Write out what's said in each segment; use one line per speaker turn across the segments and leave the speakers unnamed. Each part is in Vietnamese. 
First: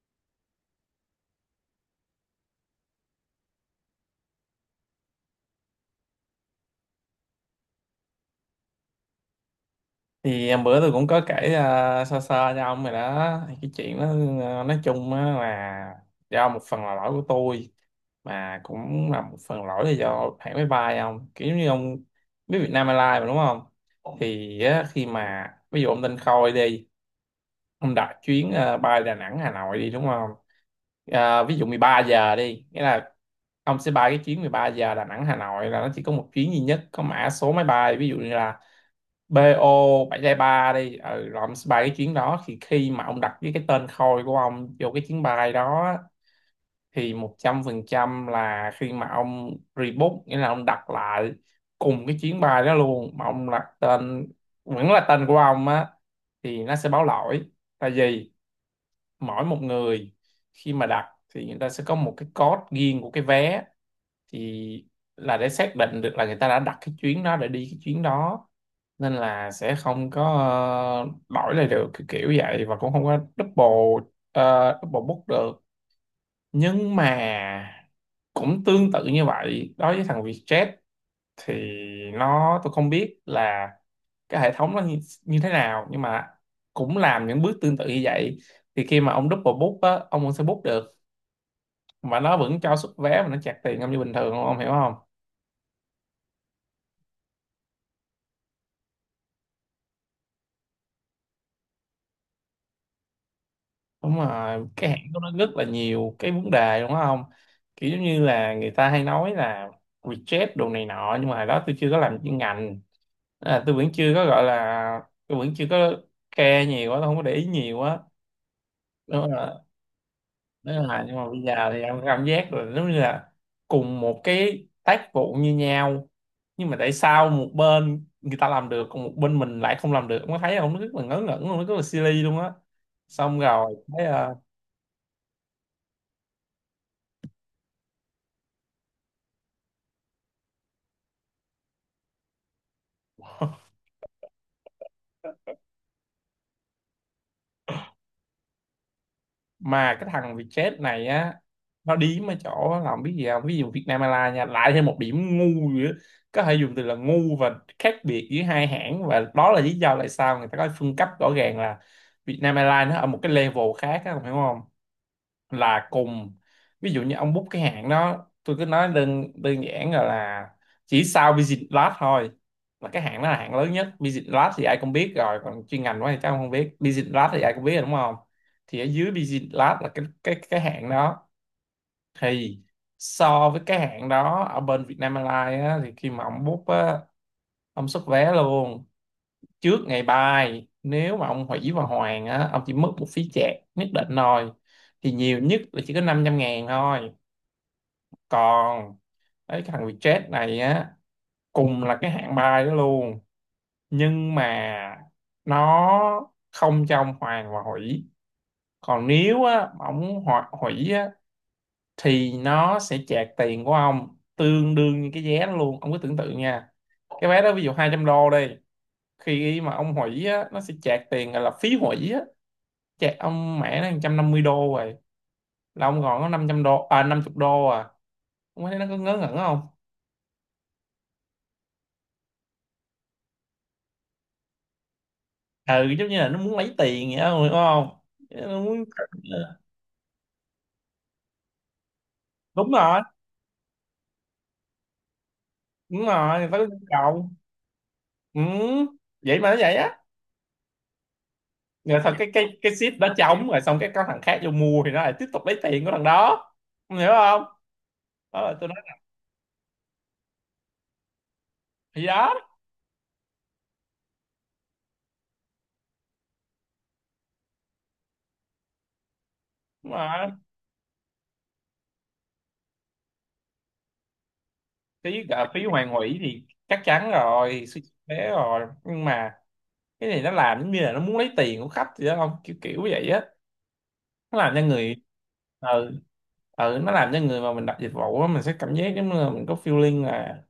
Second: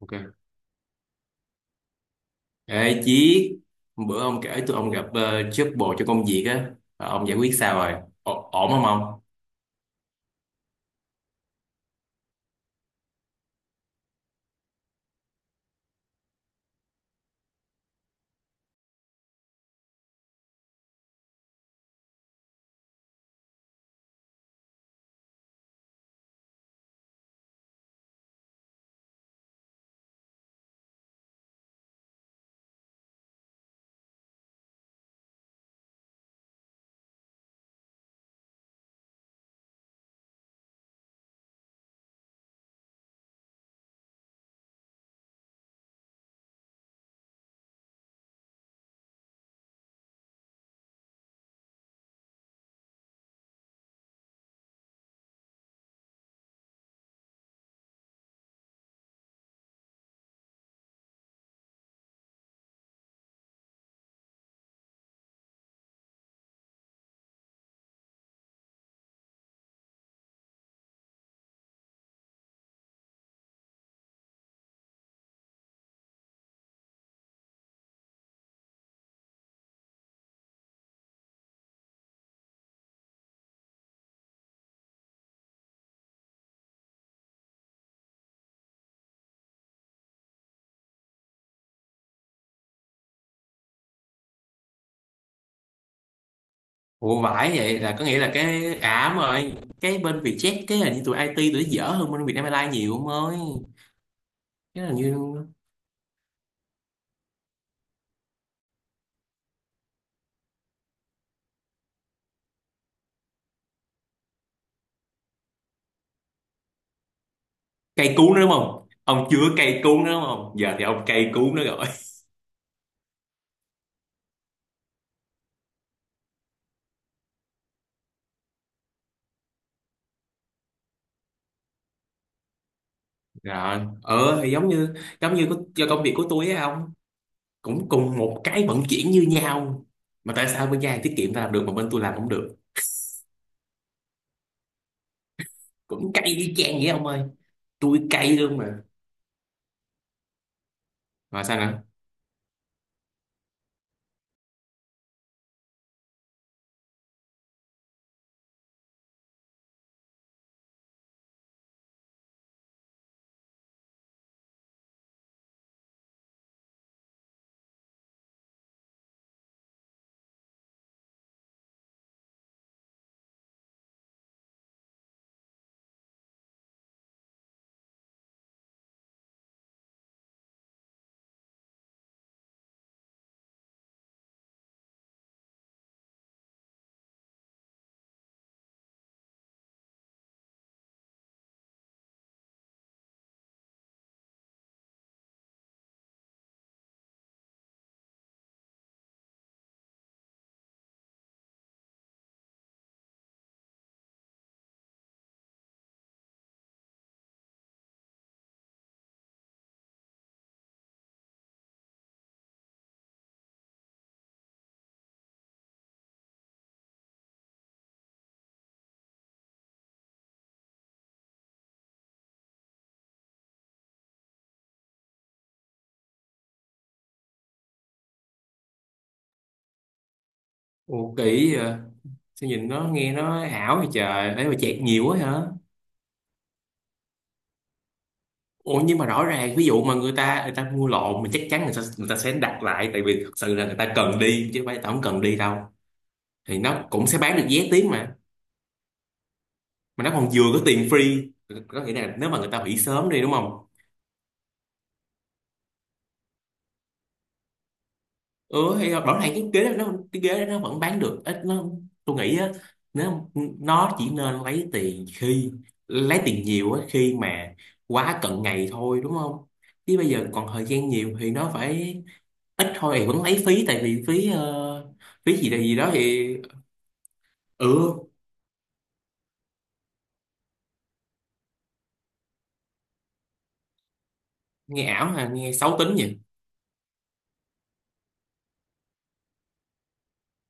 Ok. Ê Chí, bữa ông kể tụi ông gặp job bồ cho công việc á, ờ, ông giải quyết sao rồi? Ổn không ông?
Thì em bữa tôi cũng có kể sơ sơ cho ông rồi đó. Thì cái chuyện đó, nói chung á là do một phần là lỗi của tôi, mà cũng là một phần lỗi là do hãng máy bay. Ông kiểu như ông biết Vietnam Airlines mà, đúng không? Thì á, khi mà ví dụ ông tên Khôi đi, ông đặt chuyến bay Đà Nẵng Hà Nội đi, đúng không? Ờ, ví dụ 13 giờ đi nghĩa là ông sẽ bay cái chuyến 13 giờ Đà Nẵng Hà Nội, là nó chỉ có một chuyến duy nhất, có mã số máy bay ví dụ như là BO 7 giai 3 đi. Ừ, rồi ông sẽ bay cái chuyến đó. Thì khi mà ông đặt với cái tên Khôi của ông vô cái chuyến bay đó á, thì 100% là khi mà ông rebook, nghĩa là ông đặt lại cùng cái chuyến bay đó luôn mà ông đặt tên vẫn là tên của ông á, thì nó sẽ báo lỗi. Tại vì mỗi một người khi mà đặt thì người ta sẽ có một cái code riêng của cái vé, thì là để xác định được là người ta đã đặt cái chuyến đó để đi cái chuyến đó. Nên là sẽ không có đổi lại được, kiểu kiểu vậy, và cũng không có double double book được. Nhưng mà cũng tương tự như vậy đối với thằng Vietjet, thì nó, tôi không biết là cái hệ thống nó như thế nào, nhưng mà cũng làm những bước tương tự như vậy. Thì khi mà ông double book á, ông vẫn sẽ book được, mà nó vẫn cho xuất vé, mà nó chặt tiền ông như bình thường, ông hiểu không?
Ủa vãi, vậy là có nghĩa là cái ảm rồi, cái bên Vietjet cái hình như tụi IT tụi nó dở hơn bên Vietnam Airlines nhiều ông ơi.
Đúng rồi,
Cái
cái
là
hãng của nó
như
rất là nhiều cái vấn đề, đúng không? Kiểu giống như là người ta hay nói là reject đồ này nọ, nhưng mà hồi đó tôi chưa có làm chuyên ngành. À, tôi vẫn chưa có gọi là, tôi vẫn chưa có care nhiều á, tôi không có để ý nhiều á.
cây cú nữa đúng không? Ông
Đúng rồi,
chưa cây cú nữa đúng không? Giờ thì
đúng rồi,
ông
nhưng mà
cây
bây
cú nữa
giờ thì
rồi.
em cảm giác rồi, giống như là cùng một cái tác vụ như nhau, nhưng mà tại sao một bên người ta làm được còn một bên mình lại không làm được, ông có thấy không? Nó rất là ngớ ngẩn luôn, nó rất là silly luôn á. Xong rồi.
Rồi, ờ thì giống như do công việc của tôi á ông, cũng cùng một cái vận chuyển như nhau. Mà tại sao bên nhà hàng tiết kiệm ta làm được mà bên tôi làm không được? Cũng cay y chang vậy ông ơi, tôi cay luôn mà.
Mà cái thằng Vietjet này á,
Rồi sao nữa?
nó điếm ở chỗ làm biết gì không, ví dụ Vietnam Airlines nha, lại thêm một điểm ngu nữa. Có thể dùng từ là ngu và khác biệt giữa hai hãng, và đó là lý do tại sao người ta có phân cấp rõ ràng là Vietnam Airlines nó ở một cái level khác á, ông hiểu không? Là cùng ví dụ như ông book cái hãng đó, tôi cứ nói đơn đơn giản là chỉ sau Visit Lab thôi, là cái hãng đó là hãng lớn nhất. Visit Lab thì ai cũng biết rồi, còn chuyên ngành quá thì chắc ông không biết, Visit Lab thì ai cũng biết rồi đúng không. Thì ở dưới Visit Lab là cái hãng đó. Thì so với cái hãng đó ở bên Vietnam Airlines á, thì khi mà ông book á, ông xuất vé luôn trước ngày bài, nếu mà ông hủy và hoàn á, ông chỉ mất một phí chạc nhất định thôi, thì nhiều nhất là chỉ có 500 ngàn thôi. Còn đấy, cái thằng Vietjet này á, cùng là cái hạng bài đó luôn, nhưng mà nó không trong hoàn và hủy. Còn nếu á mà ông hủy á, thì nó sẽ chạc tiền của ông tương đương như cái vé đó luôn, ông cứ tưởng tượng nha. Cái vé đó ví dụ 200 đô đi, khi mà ông hủy á nó sẽ chạc tiền gọi là phí hủy á, chạy ông mẹ nó 150 đô rồi, là ông còn có 500 đô, à 50 đô à. Ông thấy nó có ngớ ngẩn không?
Ồ kỳ vậy? Sao nhìn nó nghe nó ảo vậy trời, ấy mà chẹt nhiều quá hả?
Ừ, giống như là nó muốn lấy tiền vậy đó, đúng không? Nó
Ồ,
muốn.
nhưng mà rõ ràng ví dụ mà người ta mua lộn mình chắc chắn người ta sẽ đặt
Đúng
lại,
rồi,
tại vì thật sự là người ta cần đi chứ không phải người ta không cần đi đâu.
đúng rồi, người
Thì
ta có nhu
nó cũng sẽ
cầu.
bán được vé tiếng mà.
Ừ. Vậy mà nó vậy á.
Mà nó còn vừa có tiền free, có nghĩa
Rồi thật,
là
cái
nếu mà người
cái
ta
cái
hủy
ship đó
sớm đi đúng
trống rồi,
không.
xong cái có thằng khác vô mua thì nó lại tiếp tục lấy tiền của thằng đó. Ông hiểu không? Đó là tôi nói.
Ừ, thì rõ ràng cái ghế đó nó vẫn bán được ít nó.
Thì
Tôi
đó.
nghĩ á, nếu nó chỉ nên lấy tiền khi lấy tiền nhiều á, khi mà quá cận ngày thôi đúng không.
Đúng
Chứ bây giờ
rồi,
còn thời gian nhiều thì nó phải ít thôi, thì vẫn lấy phí, tại vì phí
phí
phí
cả
gì đây
phí
gì
hoàn
đó
hủy
thì
thì chắc chắn rồi, suy
ừ.
tế rồi. Nhưng mà cái này nó làm giống như là nó muốn lấy tiền của khách vậy đó, không kiểu kiểu vậy á. Nó làm cho
Nghe
người,
ảo hả, nghe xấu
ờ
tính vậy.
ừ, nó làm cho người mà mình đặt dịch vụ á, mình sẽ cảm giác giống như là mình có feeling là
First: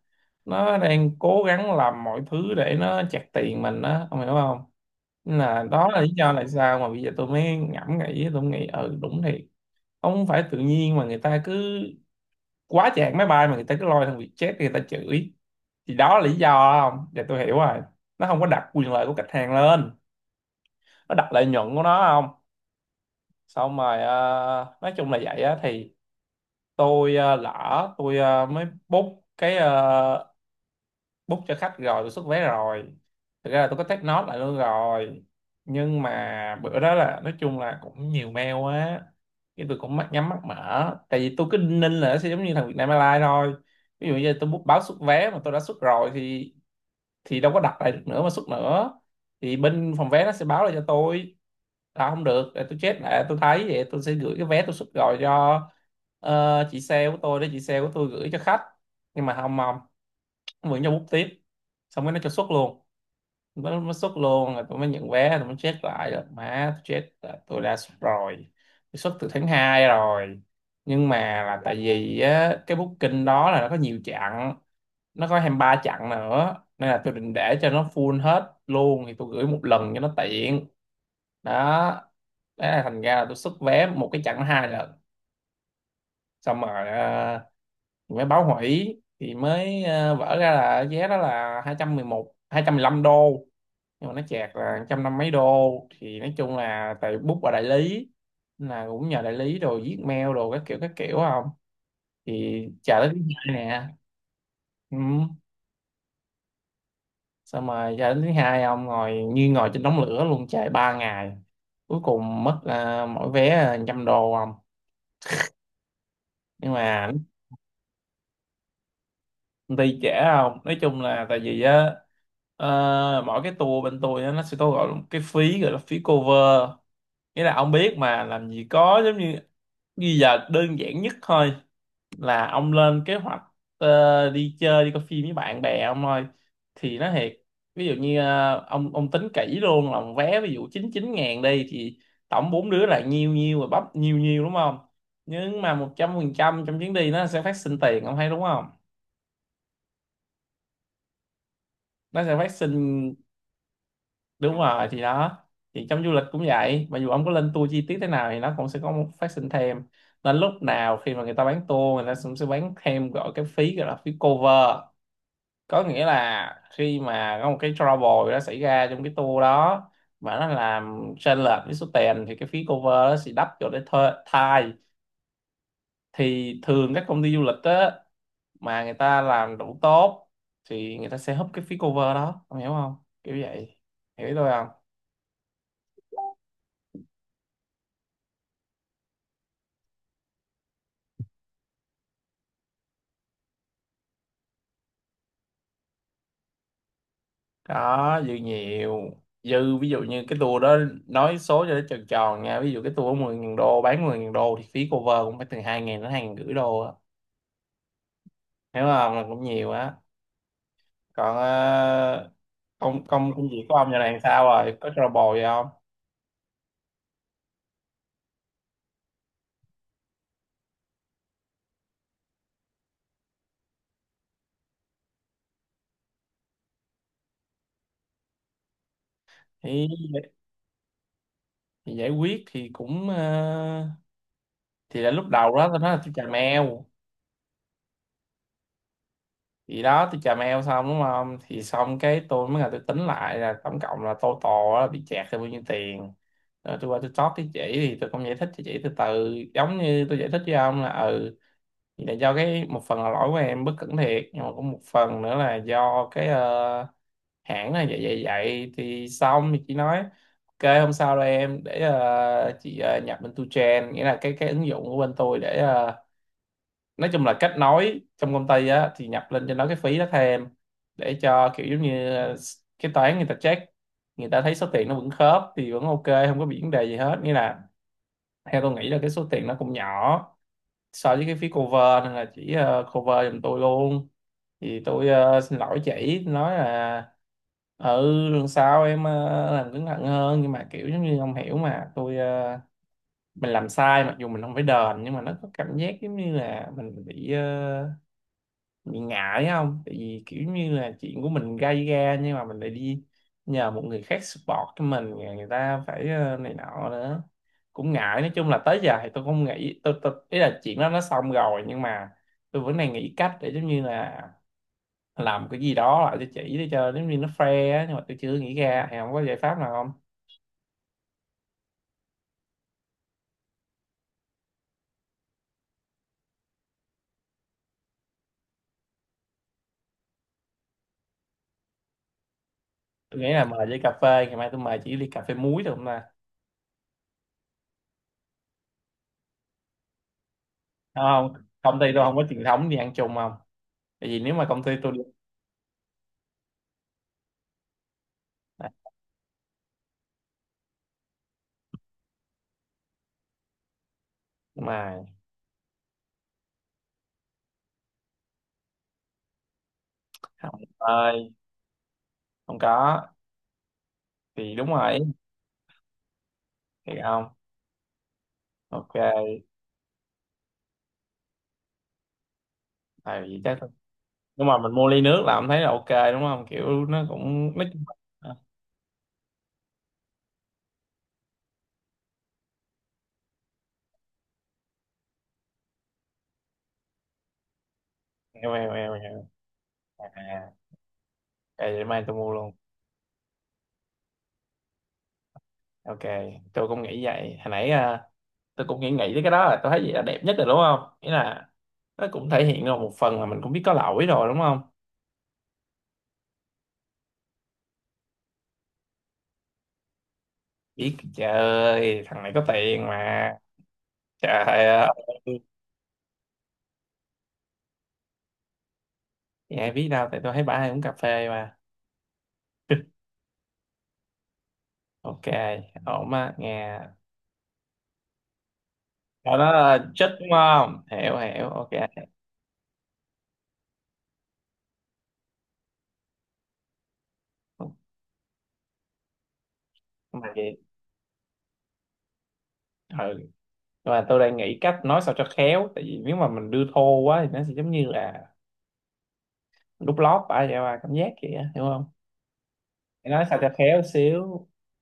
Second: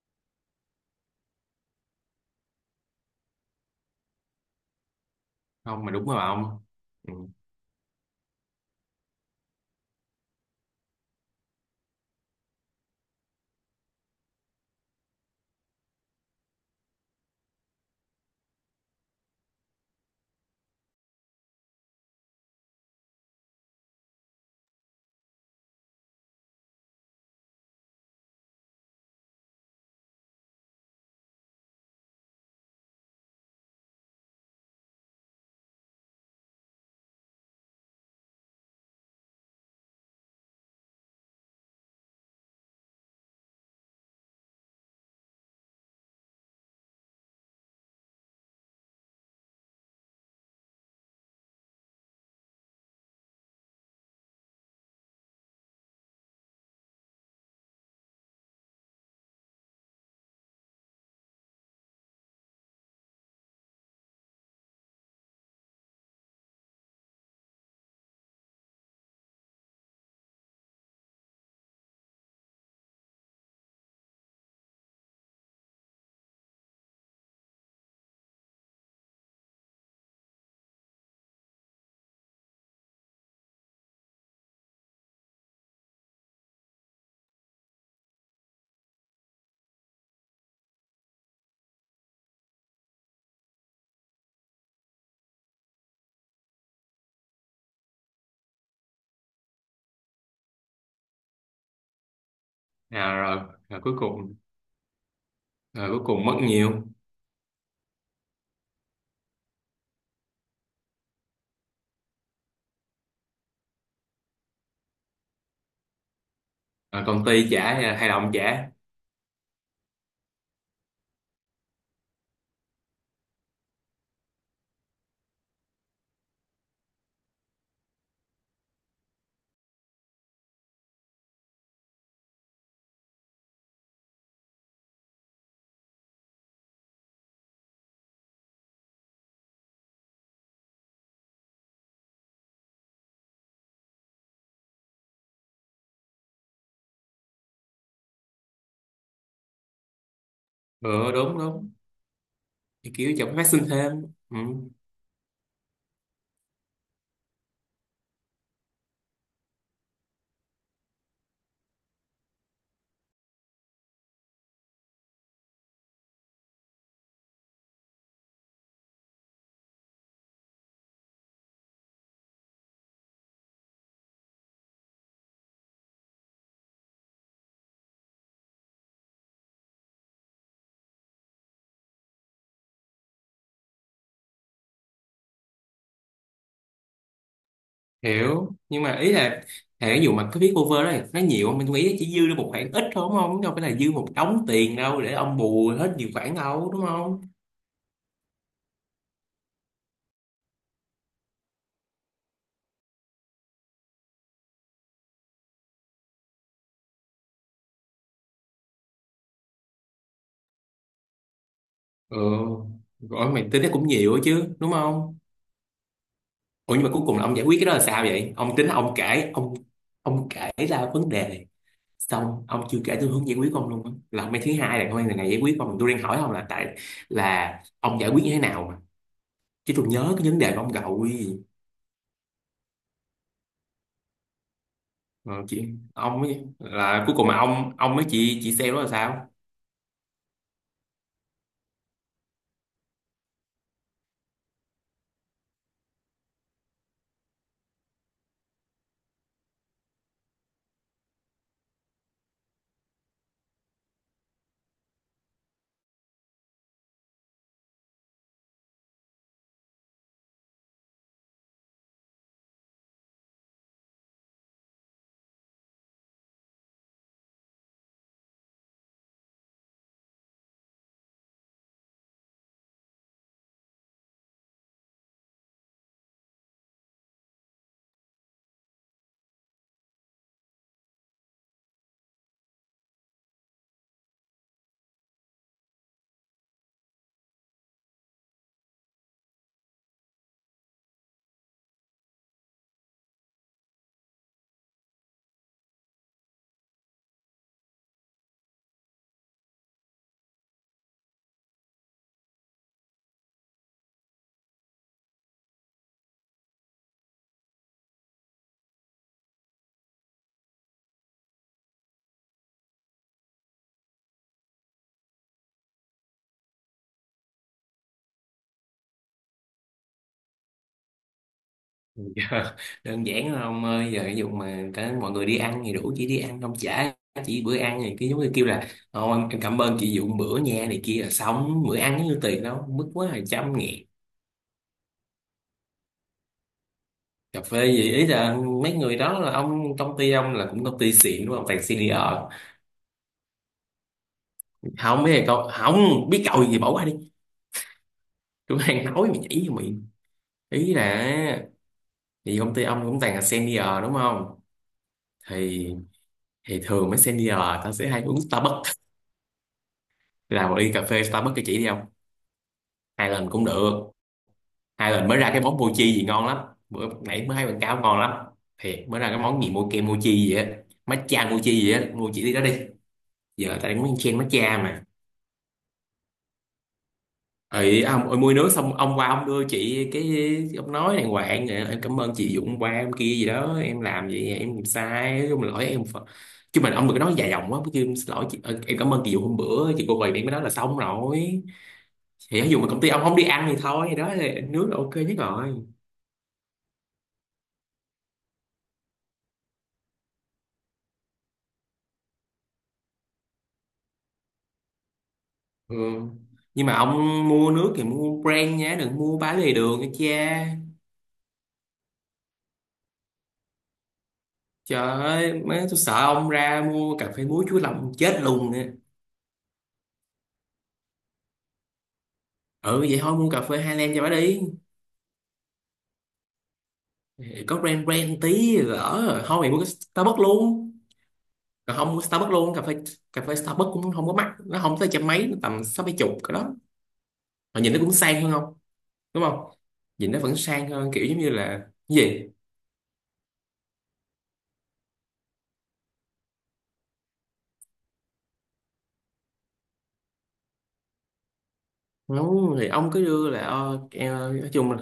nó đang cố gắng làm mọi thứ để nó chặt tiền mình á, ông hiểu không? Nên là
Không,
đó
mà
là
đúng
lý
rồi
do tại
ông.
sao mà bây giờ
Ừ.
tôi mới ngẫm nghĩ, tôi nghĩ ừ đúng thiệt, không phải tự nhiên mà người ta cứ quá chạc máy bay mà người ta cứ lôi thằng Vietjet người ta chửi. Thì đó là lý do đó, không để tôi hiểu rồi, nó không có đặt quyền lợi của khách hàng lên, nó đặt lợi nhuận của nó. Không, xong rồi. Ờ, nói chung là vậy á, thì tôi lỡ tôi mới book cái book cho khách rồi, tôi xuất vé rồi. Thực ra là tôi có take note lại luôn rồi, nhưng mà bữa đó là nói chung là cũng nhiều mail quá, cái tôi cũng mắt nhắm mắt mở. Tại vì tôi cứ đinh ninh là nó sẽ giống như thằng Vietnam Airlines thôi, ví dụ như tôi book báo xuất vé mà tôi đã xuất rồi thì đâu có đặt lại được nữa mà xuất nữa, thì bên phòng vé nó sẽ báo lại cho tôi là không được, để tôi chết lại. Tôi thấy vậy tôi sẽ gửi cái vé tôi xuất, gọi cho chị sale của tôi để chị sale của tôi gửi cho khách. Nhưng mà không mong, vẫn cho bút tiếp, xong cái nó cho xuất luôn. Nó xuất luôn, rồi tôi mới nhận vé, tôi mới check lại rồi, má tôi chết là tôi đã xuất rồi. Tôi xuất từ tháng 2 rồi. Nhưng mà là tại vì á, cái booking đó là nó có nhiều chặng, nó có 23 chặng nữa, nên là tôi định để cho nó full hết luôn thì tôi gửi một lần cho nó tiện. Đó. Thế là thành ra là tôi xuất vé một cái chặng hai lần. Xong rồi mới báo hủy thì mới vỡ ra là vé đó là hai hai trăm trăm mười một hai trăm mười lăm đô, nhưng mà nó chẹt là một trăm năm mấy đô. Thì nói chung là tại book ở đại lý, nên là cũng nhờ đại lý rồi viết mail đồ các kiểu các kiểu, không thì chờ tới
À,
thứ
rồi,
hai
rồi
nè.
cuối cùng,
Ừ.
rồi cuối cùng mất nhiều.
Xong rồi cho đến thứ hai ông ngồi như ngồi trên đống lửa luôn, chạy 3 ngày, cuối cùng mất à, mỗi vé trăm đô không. Nhưng
Rồi
mà
công ty trả hay là đồng trả?
công ty trễ không, nói chung là tại vì á, ờ, mỗi cái tour bên tôi á, nó sẽ có gọi là một cái phí gọi là phí cover. Nghĩa là ông biết mà, làm gì có giống như, bây giờ đơn giản nhất thôi là ông lên kế hoạch đi chơi, đi coi phim với bạn bè ông ơi, thì nó thiệt, ví dụ như ông tính kỹ luôn là một vé ví dụ 99 ngàn đi, thì tổng bốn đứa là nhiêu nhiêu, rồi bắp nhiêu nhiêu đúng không. Nhưng mà 100% trong chuyến đi nó sẽ phát sinh tiền, ông thấy đúng không?
Ừ, đúng đúng.
Nó sẽ phát
Thì kiểu
sinh.
chẳng phát sinh thêm, ừ.
Đúng rồi, thì đó, thì trong du lịch cũng vậy, mặc dù ông có lên tour chi tiết thế nào thì nó cũng sẽ có một phát sinh thêm. Nên lúc nào khi mà người ta bán tour người ta cũng sẽ bán thêm gọi cái phí gọi là phí cover, có nghĩa là khi mà có một cái trouble đó xảy ra trong cái tour đó mà nó làm chênh lệch với số tiền thì cái phí cover đó sẽ đắp cho để thuê thai. Thì thường các công ty du lịch á, mà người ta làm đủ tốt, thì người ta sẽ húp cái phí cover đó, ông hiểu không? Kiểu vậy. Hiểu ý tôi không?
Hiểu, nhưng mà ý là thể dụ mà cái phí cover đó nó nhiều không? Mình nghĩ chỉ dư được một khoản ít thôi đúng không, đâu phải là dư một đống tiền đâu để ông bù hết nhiều khoản đâu đúng không.
Có dư nhiều. Dư ví dụ như cái tour đó, nói số cho nó tròn tròn nha, ví dụ cái tour 10.000 đô bán 10.000 đô thì phí cover cũng phải từ 2.000 đến 2.500 đô á. Hiểu không là cũng nhiều á. Còn
Ừ,
công công
rồi
công
mày tính
việc
nó
của
cũng
ông giờ
nhiều
này
ấy
sao
chứ đúng
rồi, có
không.
trouble gì không?
Ủa nhưng mà cuối cùng là ông giải quyết cái đó là sao vậy? Ông tính ông kể ông kể ra vấn đề xong ông chưa kể tôi hướng giải quyết ông luôn á, là ông mấy thứ hai là ông này này giải quyết ông, tôi đang hỏi ông là tại là ông giải quyết như thế nào mà, chứ tôi
thì,
nhớ cái vấn đề của ông rồi.
thì giải quyết thì cũng thì là lúc
Ờ,
đầu đó
chị,
tôi nói là tôi
ông
chà
ấy
mèo.
là cuối cùng mà ông với chị sale đó là sao?
Thì đó tôi chà mèo xong đúng không, thì xong cái tôi mới là tôi tính lại là tổng cộng là total là bị chẹt là bao nhiêu tiền. Rồi tôi qua tôi talk với chị, thì tôi cũng giải thích cho chị từ từ giống như tôi giải thích với ông là ừ, thì là do cái một phần là lỗi của em bất cẩn thiệt, nhưng mà cũng một phần nữa là do cái hãng là vậy vậy vậy. Thì xong thì chị nói ok, hôm sau đây em để chị nhập bên tu Tuchen, nghĩa là cái ứng dụng của bên tôi để nói chung là kết nối trong công ty á, thì nhập lên cho nó cái phí đó thêm để cho kiểu giống như cái toán người ta check, người ta thấy số tiền nó vẫn khớp thì vẫn ok, không có bị vấn đề gì hết. Nghĩa là theo tôi nghĩ là cái số tiền nó cũng nhỏ so với cái phía cover nên là chỉ cover giùm tôi luôn. Thì tôi xin lỗi chị nói là ừ, lần sau em làm cẩn thận hơn. Nhưng mà kiểu giống như ông hiểu mà, tôi mình làm sai mặc dù mình không phải đền, nhưng mà nó có cảm giác giống như là mình bị bị ngại không, tại vì kiểu như là chuyện của mình gây ra nhưng mà mình lại đi nhờ một người khác support cho mình, rồi người ta phải này nọ nữa, cũng ngại. Nói chung là tới giờ thì tôi không nghĩ tôi ý là chuyện đó nó xong rồi, nhưng mà tôi vẫn đang nghĩ cách để giống như là làm cái gì đó lại cho chị để cho giống như nó fair á, nhưng mà tôi chưa nghĩ ra. Thì không có giải pháp nào không?
Dạ, đơn giản là ông ơi, giờ ví dụ mà cả mọi người đi ăn thì đủ chị đi ăn ông trả chị bữa ăn, thì cái giống như kêu là "Ô, em cảm ơn chị dụng bữa nha này kia", là xong, bữa ăn như tiền đâu mức quá là
Tôi nghĩ là
trăm
mời với
nghìn.
cà phê, ngày mai tôi mời chị ly cà phê muối được không ta?
Cà phê gì, ý là mấy người đó là ông công ty ông là cũng công ty
Đúng
xịn
không,
đúng không, toàn
công ty
senior.
tôi không có truyền thống đi ăn chung không, tại vì nếu mà công ty tôi đi
Không biết là cậu, không biết cậu gì bỏ qua đi, tôi đang nói mà nhảy vô miệng. Ý là thì công ty ông cũng toàn là senior đúng không,
mà
thì thì thường mấy senior tao sẽ hay uống Starbucks, là một
không
ly cà phê
ơi
Starbucks cho chị đi không.
không có
Hai lần cũng được,
thì đúng
hai lần
rồi
mới ra cái món mochi gì ngon lắm, bữa
thì
nãy
không
mới hay quảng cáo ngon lắm. Thiệt
ok.
mới ra cái món gì mochi mochi gì á, matcha mochi gì á, mua chị đi đó đi.
Tại
Giờ
chắc
tao đang muốn chen
nhưng mà
matcha
mình
mà.
mua ly nước là ông thấy là ok đúng không, kiểu nó cũng nó
Ấy ông ơi, mua nước xong ông qua ông đưa chị cái ông nói đàng hoàng "Ờ, em cảm ơn chị Dũng qua em kia gì đó, em làm vậy em làm sai nói chung là lỗi em phật". Chứ mình ông đừng có nói dài dòng quá, chứ "Em xin lỗi chị,
eo
ờ,
eo
em
eo
cảm ơn chị
eo.
Dũng hôm bữa chị cô
À,
quầy
ok,
em", mới nói là xong rồi.
để mai tôi mua
Thì ví
luôn.
dụ mà công ty ông không đi ăn thì thôi thì đó là nước là ok nhất rồi.
Ok, tôi cũng nghĩ vậy hồi nãy. À, tôi cũng nghĩ nghĩ tới cái đó, là tôi thấy gì là đẹp nhất rồi đúng không, nghĩa là nó cũng thể hiện được một phần là mình cũng biết có lỗi rồi đúng không.
Ừ. Nhưng mà ông mua nước thì mua brand nhé, đừng mua bán lề đường nha cha.
Biết trời ơi, thằng này có tiền mà. Trời ơi.
Trời ơi, mấy tôi sợ ông ra mua cà phê muối chuối lòng chết luôn nè.
Thì ai biết đâu, tại tôi thấy bả hay uống cà phê mà.
Ừ vậy thôi mua cà phê Highland cho bà đi.
Ok, ổn á nghe.
Có brand brand tí, lỡ rồi
Đó
thôi mày mua cái
là chích
Starbucks
đúng
luôn.
không? Hiểu hiểu, ok.
Còn không mua Starbucks luôn, cà phê, cà phê Starbucks cũng không có mắc, nó không tới trăm mấy, nó tầm sáu mấy chục cái đó. Mà nhìn nó cũng sang hơn không, đúng không? Nhìn nó
Mà
vẫn
vậy,
sang hơn, kiểu giống như là, cái gì?
ừ. Và tôi đang nghĩ cách nói sao cho khéo, tại vì nếu mà mình đưa thô quá thì nó sẽ giống như là đút lót bả vậy mà cảm giác kìa, hiểu không?
Đúng, thì ông cứ
Phải nói
đưa
sao
là
cho khéo xíu.
nói chung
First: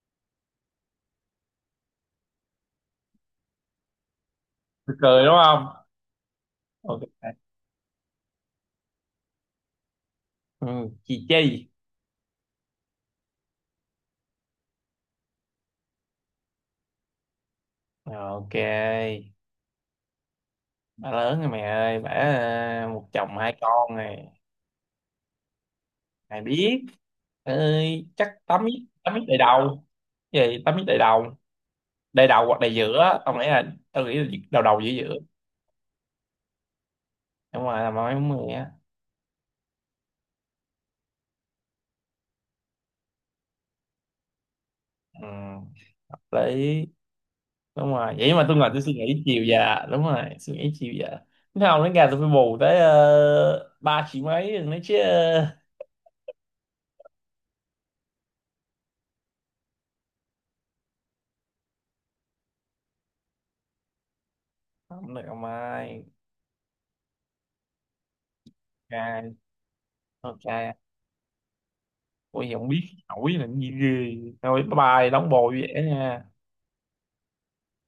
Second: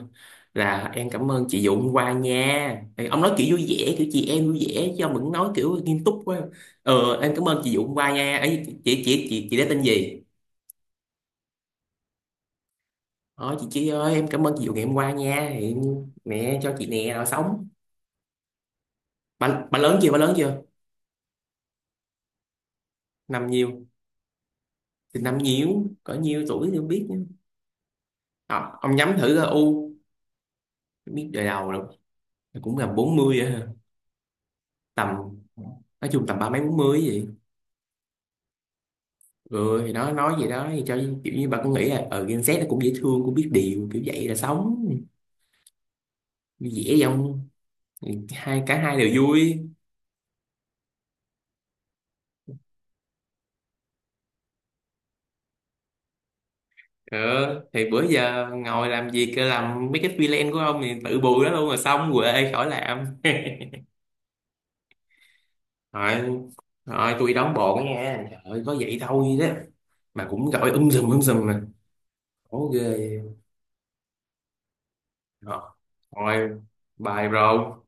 là em cảm ơn chị Dụ hôm qua nha. Thì ông nói kiểu vui vẻ, kiểu chị em vui vẻ
Cười
chứ ông
cười
đừng
đúng
nói
không?
kiểu nghiêm túc quá.
Ok.
Ờ em cảm ơn chị Dụ hôm qua nha, ấy chị đã tên gì.
Ừ, chị Chi.
Ờ chị ơi em cảm ơn chị Dụ ngày hôm qua nha, thì mẹ cho chị nè rồi sống.
Ok.
Bà lớn chưa, bà lớn chưa?
Bà lớn rồi mẹ ơi, bà à, một chồng
Năm
hai
nhiêu,
con này,
thì năm nhiêu cỡ
mày
nhiêu tuổi thì
biết.
không biết nữa.
Ơi, chắc
Ờ, ông
tắm
nhắm
ít
thử
đầy
ra
đầu.
u,
Gì, tắm ít đầy
biết
đầu.
đời đầu rồi,
Đầy đầu hoặc đầy
cũng gần
giữa,
40 rồi ha.
tao nghĩ là đầu đầu giữa
Tầm,
giữa
nói chung tầm ba mấy bốn mươi gì.
đúng rồi là mấy mười á.
Ừ thì nó nói gì đó thì cho kiểu như bà cũng nghĩ là ở Gen Z nó cũng dễ thương cũng biết điều kiểu vậy là sống
Ừ, hợp lý.
dễ dòng.
Đúng rồi, vậy mà tôi
Hai
ngồi
cả
tôi suy
hai
nghĩ
đều
chiều
vui.
già, đúng rồi, suy nghĩ chiều già thế không đến gà tôi phải bù tới 3 triệu mấy nữa chứ.
Ờ thì bữa giờ ngồi làm việc làm mấy cái freelance của ông thì tự bù đó luôn rồi xong quệ khỏi làm.
Không được ông ơi.
Rồi, rồi tôi đóng bộ nha, trời ơi, có vậy thôi
Ok.
đó. Mà cũng gọi
Ok,
sùm sùm mà
ủa vậy không
khổ
biết
ghê.
hỏi là cái gì ghê. Thôi bye bye, đóng bồ vậy nha.
Rồi, bài bro.